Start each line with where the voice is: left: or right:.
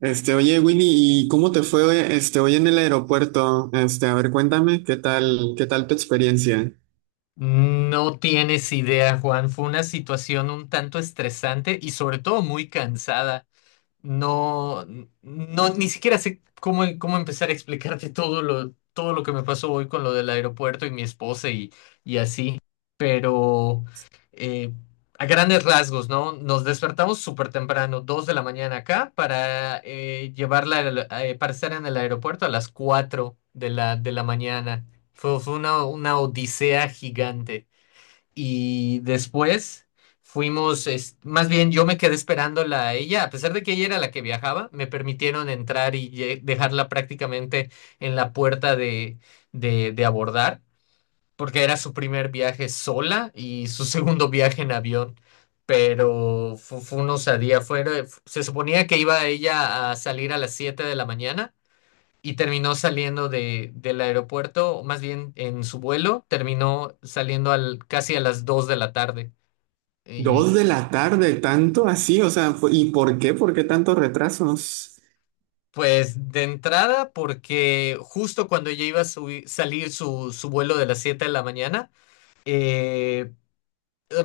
right: Oye, Winnie, ¿y cómo te fue, hoy en el aeropuerto? A ver, cuéntame, ¿qué tal tu experiencia?
left: No tienes idea, Juan. Fue una situación un tanto estresante y sobre todo muy cansada. No, no, ni siquiera sé cómo empezar a explicarte todo lo que me pasó hoy con lo del aeropuerto y mi esposa y así, pero eh, a grandes rasgos, ¿no? Nos despertamos súper temprano, 2 de la mañana acá, para llevarla, para estar en el aeropuerto a las cuatro de la mañana. Fue una odisea gigante y después más bien yo me quedé esperándola a ella, a pesar de que ella era la que viajaba, me permitieron entrar y dejarla prácticamente en la puerta de abordar, porque era su primer viaje sola y su segundo viaje en avión. Pero fue una osadía. Se suponía que iba ella a salir a las 7 de la mañana y terminó saliendo del aeropuerto, o más bien en su vuelo, terminó saliendo casi a las 2 de la tarde.
right: Dos
left: Y
right: de la tarde, tanto así, o sea, ¿y por qué? ¿Por qué tantos retrasos?
left: pues de entrada, porque justo cuando ya iba a salir su vuelo de las 7 de la mañana, eh,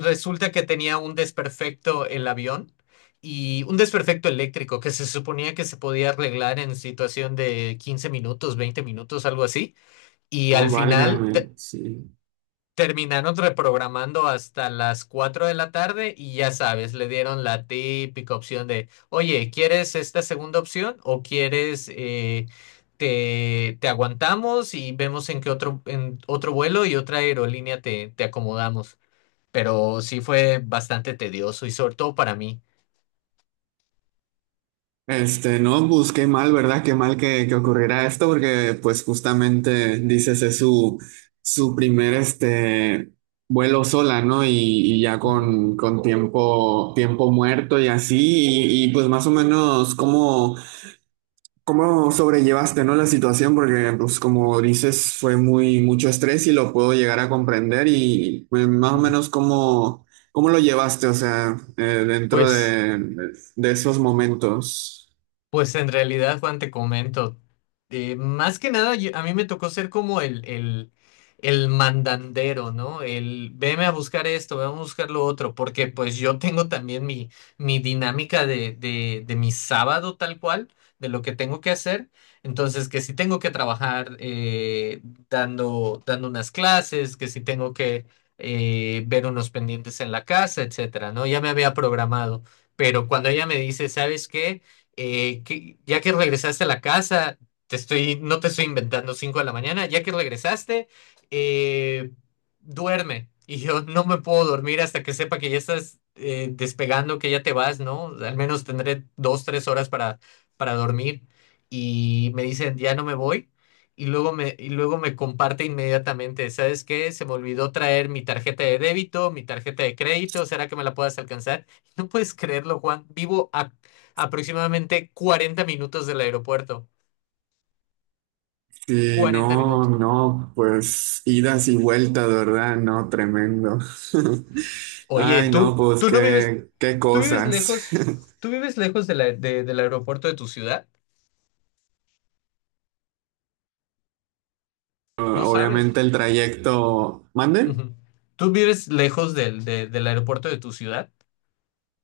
left: resulta que tenía un desperfecto el avión. Y un desperfecto eléctrico que se suponía que se podía arreglar en situación de 15 minutos, 20 minutos, algo así. Y
right: Oh,
left: al final,
right: válgame, sí.
left: terminaron reprogramando hasta las 4 de la tarde y ya sabes, le dieron la típica opción de, oye, ¿quieres esta segunda opción o quieres te aguantamos y vemos en qué otro, en otro vuelo y otra aerolínea te acomodamos? Pero sí fue bastante tedioso y sobre todo para mí.
right: No, pues qué mal, ¿verdad? Qué mal que ocurriera esto, porque pues justamente dices es su primer vuelo sola, ¿no? Y ya
left: Ujú,
right: con tiempo muerto y así, pues más o menos cómo. ¿Cómo sobrellevaste, no, la situación? Porque, pues, como dices, fue muy mucho estrés y lo puedo llegar a comprender y pues, más o
left: ujú.
right: menos cómo lo llevaste, o sea, dentro
left: Pues...
right: de esos momentos.
left: Pues en realidad, Juan, te comento, más que nada a mí me tocó ser como el mandandero, ¿no? El veme a buscar esto, veme a buscar lo otro, porque pues yo tengo también mi dinámica de mi sábado tal cual, de lo que tengo que hacer, entonces que si tengo que trabajar dando unas clases, que si tengo que ver unos pendientes en la casa, etcétera, ¿no? Ya me había programado, pero cuando ella me dice, ¿sabes qué? Ya que regresaste a la casa, te estoy, no te estoy inventando 5 de la mañana, ya que regresaste, eh, duerme. Y yo no me puedo dormir hasta que sepa que ya estás despegando, que ya te vas, ¿no? Al menos tendré dos, tres horas para dormir. Y me dicen, ya no me voy. Y luego me comparte inmediatamente, ¿sabes qué? Se me olvidó traer mi tarjeta de débito, mi tarjeta de crédito, ¿será que me la puedas alcanzar? No puedes creerlo, Juan. Vivo a aproximadamente 40 minutos del aeropuerto.
right: Y
left: cuarenta
right: no,
left: minutos.
right: no, pues idas y vueltas, ¿verdad? No, tremendo.
left: Oye,
right: Ay, no,
left: tú,
right: pues
left: tú no vives,
right: qué
left: tú vives
right: cosas.
left: lejos, tú vives lejos del aeropuerto de tu ciudad. No sabes.
right: Obviamente el trayecto, ¿mande?
left: Ujú. ¿Tú vives lejos del aeropuerto de tu ciudad?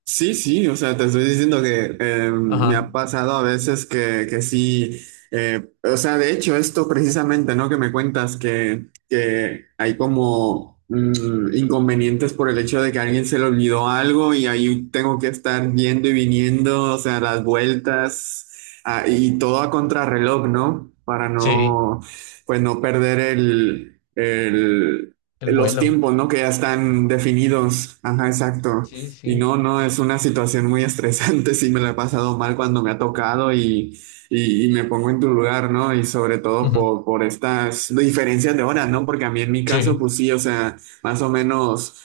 right: Sí, sí, o sea, te estoy diciendo que me
left: Ajá.
right: ha pasado a veces que sí, o sea, de hecho, esto precisamente, ¿no? Que me cuentas que hay como inconvenientes por el hecho de que a alguien se le olvidó algo y ahí tengo que estar yendo y viniendo, o sea, las vueltas y todo a contrarreloj, ¿no? Para
left: Sí,
right: no, pues no perder
left: el
right: los
left: vuelo.
right: tiempos, ¿no? Que ya están definidos. Ajá, exacto.
left: Sí,
right: Y
left: sí.
right: no, no, es una situación muy estresante, sí me la he pasado mal cuando me ha tocado y me pongo en tu lugar, ¿no? Y sobre todo
left: Ujú.
right: por estas diferencias de horas, ¿no? Porque a mí en mi caso,
left: Sí.
right: pues sí, o sea, más o menos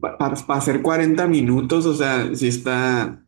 right: para hacer 40 minutos, o sea, sí está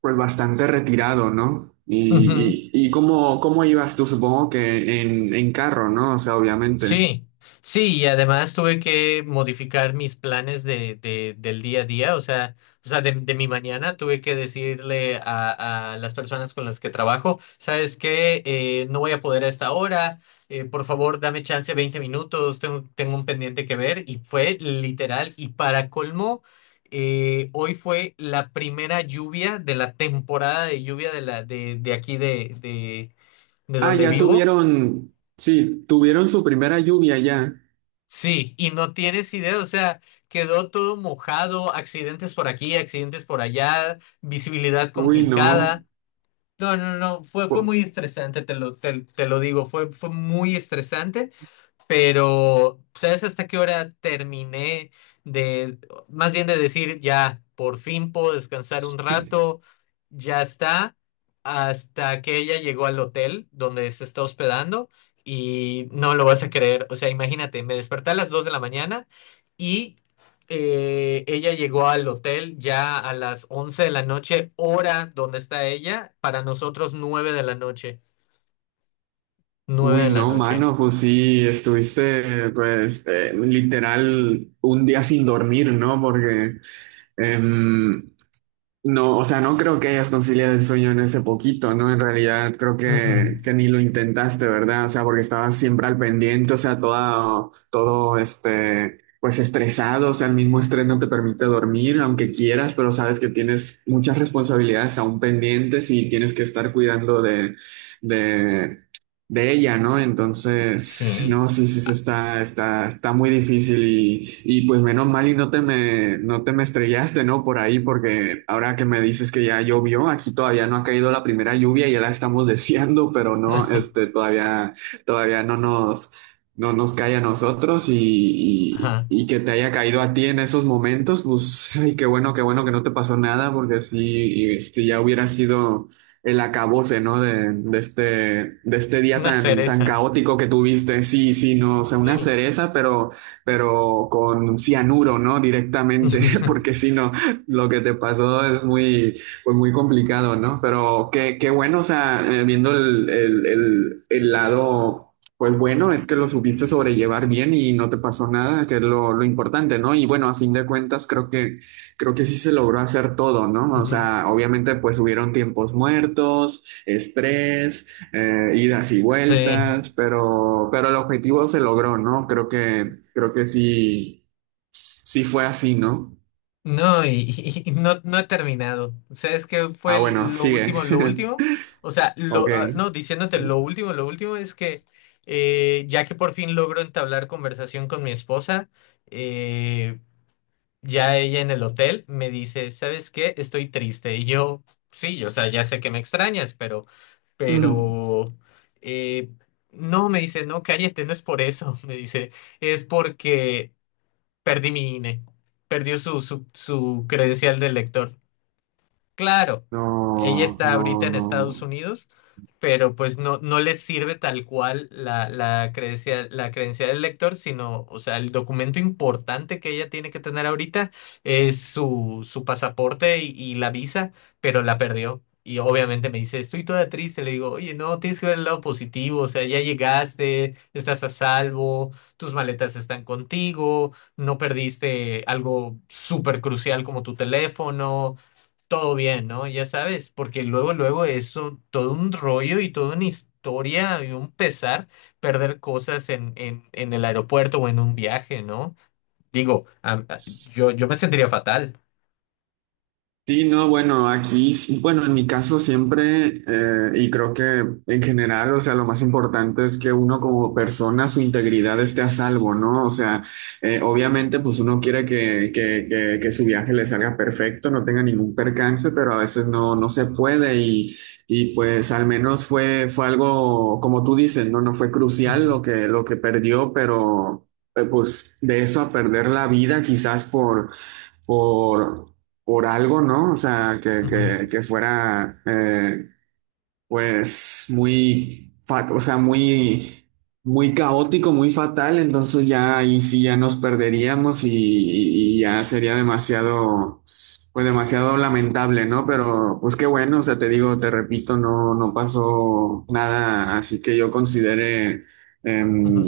right: pues bastante retirado, ¿no? Y,
left: Ujú.
right: y, y cómo ibas tú, supongo que en carro, ¿no? O sea, obviamente.
left: Sí, sí, y además tuve que modificar mis planes del día a día, o sea, de mi mañana tuve que decirle a las personas con las que trabajo, ¿sabes qué? No voy a poder a esta hora, por favor, dame chance 20 minutos, tengo un pendiente que ver, y fue literal, y para colmo, hoy fue la primera lluvia de la temporada de lluvia de aquí de
right: Ah,
left: donde
right: ya
left: vivo.
right: tuvieron, sí, tuvieron su primera lluvia ya.
left: Sí, y no tienes idea, o sea, quedó todo mojado, accidentes por aquí, accidentes por allá, visibilidad
right: Uy,
left: complicada.
right: no.
left: No, no, no, fue muy estresante, te lo digo, fue muy estresante, pero ¿sabes hasta qué hora terminé de, más bien de decir, ya, por fin puedo descansar un rato, ya está? Hasta que ella llegó al hotel donde se está hospedando, y no lo vas a creer. O sea, imagínate, me desperté a las 2 de la mañana y ella llegó al hotel ya a las 11 de la noche, hora donde está ella, para nosotros 9 de la noche, 9 de
right: Uy,
left: la
right: no,
left: noche.
right: mano, pues sí, estuviste, pues, literal un día sin dormir, ¿no? Porque, em, no, o sea, no creo que hayas conciliado el sueño en ese poquito, ¿no? En realidad creo
left: Mm,
right: que,
left: mm.
right: que ni lo intentaste, ¿verdad? O sea, porque estabas siempre al pendiente, o sea, todo, todo, pues estresado, o sea, el mismo estrés no te permite dormir, aunque quieras, pero sabes que tienes muchas responsabilidades aún pendientes y tienes que estar cuidando de de ella, ¿no? Entonces,
left: Sí.
right: no, sí, sí, sí, está muy difícil y pues menos mal y no te me estrellaste, ¿no? Por ahí, porque ahora que me dices que ya llovió, aquí todavía no ha caído la primera lluvia, y ya la estamos deseando, pero no, todavía no nos cae a nosotros y,
left: Ajá,
right: y, y que te haya caído a ti en esos momentos, pues, ay, qué bueno que no te pasó nada, porque sí, ya hubiera sido el acabose, ¿no? De este día
left: una
right: tan, tan
left: cereza.
right: caótico que tuviste. Sí, sí, no, o sea, una
left: Sí.
right: cereza, pero con cianuro, ¿no? Directamente, porque sí no, lo que te pasó es pues muy complicado, ¿no? Pero qué bueno, o sea, viendo el lado. Pues bueno, es que lo supiste sobrellevar bien y no te pasó nada, que es lo importante, ¿no? Y bueno, a fin de cuentas, creo que sí se logró hacer todo, ¿no? O
left: Ujú.
right: sea, obviamente pues hubieron tiempos muertos, estrés, idas y
left: Sí.
right: vueltas, pero el objetivo se logró, ¿no? Creo que sí, sí fue así, ¿no?
left: No, y no, no he terminado. ¿Sabes qué
right: Ah,
left: fue
right: bueno,
left: lo
right: sigue.
left: último, lo último? O sea,
right: Ok.
left: ah, no, diciéndote
right: Sí.
left: lo último es que ya que por fin logro entablar conversación con mi esposa, eh, Ya ella en el hotel me dice, ¿sabes qué? Estoy triste. Y yo, sí, o sea, ya sé que me extrañas, pero,
right: Mm.
left: pero, eh, no, me dice, no, cállate, no es por eso. Me dice, es porque perdí mi INE, perdió su credencial de lector. Claro, ella
right: No,
left: está
right: no,
left: ahorita en Estados
right: no.
left: Unidos, pero pues no, no les sirve tal cual la credencial del lector, sino, o sea, el documento importante que ella tiene que tener ahorita es su pasaporte y la visa, pero la perdió. Y obviamente me dice, estoy toda triste. Le digo, oye, no, tienes que ver el lado positivo, o sea, ya llegaste, estás a salvo, tus maletas están contigo, no perdiste algo súper crucial como tu teléfono, todo bien, ¿no? Ya sabes, porque luego, luego eso todo un rollo y toda una historia y un pesar perder cosas en el aeropuerto o en un viaje, ¿no? Digo, yo me sentiría fatal.
right: Sí, no, bueno, aquí, sí, bueno, en mi caso siempre, y creo que en general, o sea, lo más importante es que uno como persona, su integridad esté a salvo, ¿no? O sea, obviamente, pues uno quiere que su viaje le salga perfecto, no tenga ningún percance, pero a veces no, no se puede y pues al menos fue algo, como tú dices, ¿no? No fue
left: Ujú,
right: crucial lo que perdió, pero pues de eso a perder la vida quizás por, por algo, ¿no? O sea, que,
left: ujú,
right: que, que fuera, pues, o sea, muy, muy caótico, muy fatal, entonces ya ahí sí ya nos perderíamos y ya sería demasiado, pues, demasiado lamentable, ¿no? Pero, pues, qué bueno, o sea, te digo, te repito, no, no pasó nada, así que yo consideré
left: ujú.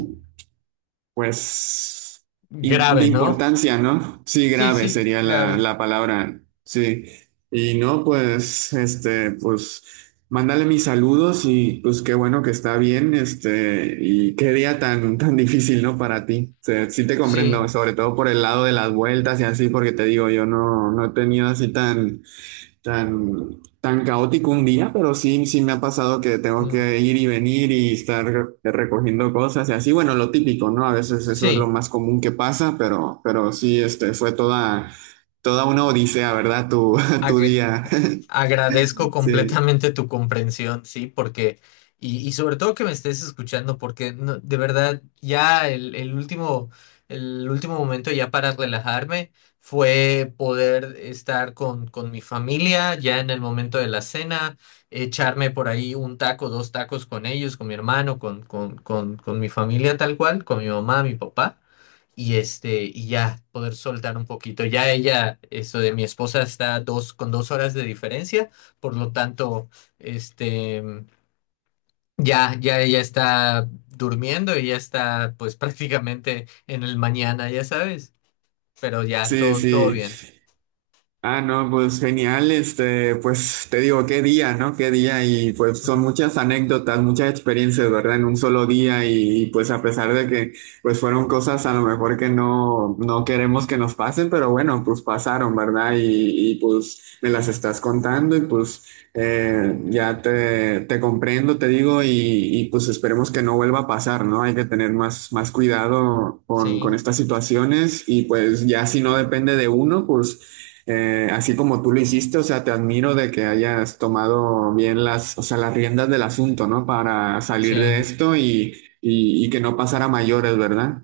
right: pues de
left: Grave, ¿no?
right: importancia, ¿no? Sí,
left: Sí,
right: grave
left: sí,
right: sería la,
left: grave.
right: la palabra, sí. Y no, pues, pues, mándale mis saludos y pues qué bueno que está bien, y qué día tan, tan difícil, ¿no? Para ti. O sea, sí te
left: Sí,
right: comprendo, sobre todo por el lado de las vueltas y así, porque te digo, yo no he tenido así tan tan, tan caótico un día, pero sí, sí me ha pasado que tengo
left: mm,
right: que ir y venir y estar recogiendo cosas y así, bueno, lo típico, ¿no? A veces eso es lo
left: sí.
right: más común que pasa, pero sí, fue toda una odisea, ¿verdad? Tu día.
left: Agradezco
right: Sí,
left: completamente tu comprensión, sí, porque, y sobre todo que me estés escuchando, porque de verdad ya el último, el último momento ya para relajarme fue poder estar con mi familia ya en el momento de la cena, echarme por ahí un taco, dos tacos con ellos, con mi hermano, con mi familia tal cual, con mi mamá, mi papá y ya poder soltar un poquito. Ya ella, esto de mi esposa está con 2 horas de diferencia, por lo tanto, este, ya ella está durmiendo y ya está, pues, prácticamente en el mañana, ya sabes, pero ya
right: sí,
left: todo, todo
right: sí.
left: bien.
right: Ah, no, pues genial, pues te digo, qué día, ¿no? Qué día y pues son
left: Ujú.
right: muchas anécdotas, muchas experiencias, ¿verdad? En un solo día y, pues a pesar de que pues fueron cosas a lo mejor que no queremos que nos pasen, pero bueno, pues pasaron, ¿verdad? Y, pues me las estás contando y pues ya te comprendo, te digo, y, pues esperemos que no vuelva a pasar, ¿no? Hay que tener más cuidado con
left: Sí,
right: estas situaciones y pues ya si no depende de uno, pues. Así como tú lo hiciste, o sea, te admiro de que hayas tomado bien o sea, las riendas del asunto, ¿no? Para salir de
left: sí.
right: esto y que no pasara a mayores, ¿verdad?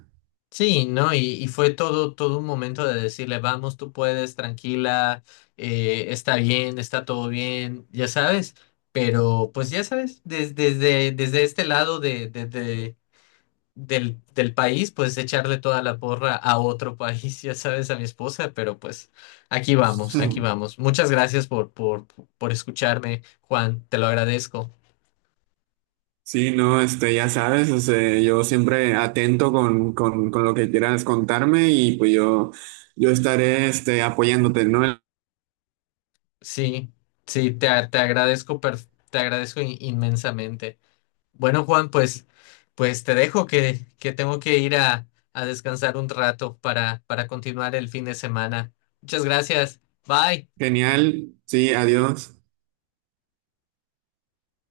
left: Sí, ¿no? Y fue todo, todo un momento de decirle, vamos, tú puedes, tranquila, está bien, está todo bien, ya sabes, pero pues ya sabes, desde este lado del país, pues echarle toda la porra a otro país, ya sabes, a mi esposa, pero pues aquí vamos, aquí vamos. Muchas gracias por escucharme, Juan, te lo agradezco.
right: Sí, no, ya sabes, o sea, yo siempre atento con lo que quieras contarme y pues yo estaré, apoyándote, ¿no?
left: Sí, sí, te agradezco, te agradezco, inmensamente. Bueno, Juan, pues te dejo que tengo que ir a descansar un rato para continuar el fin de semana. Muchas gracias. Bye.
right: Genial, sí, adiós.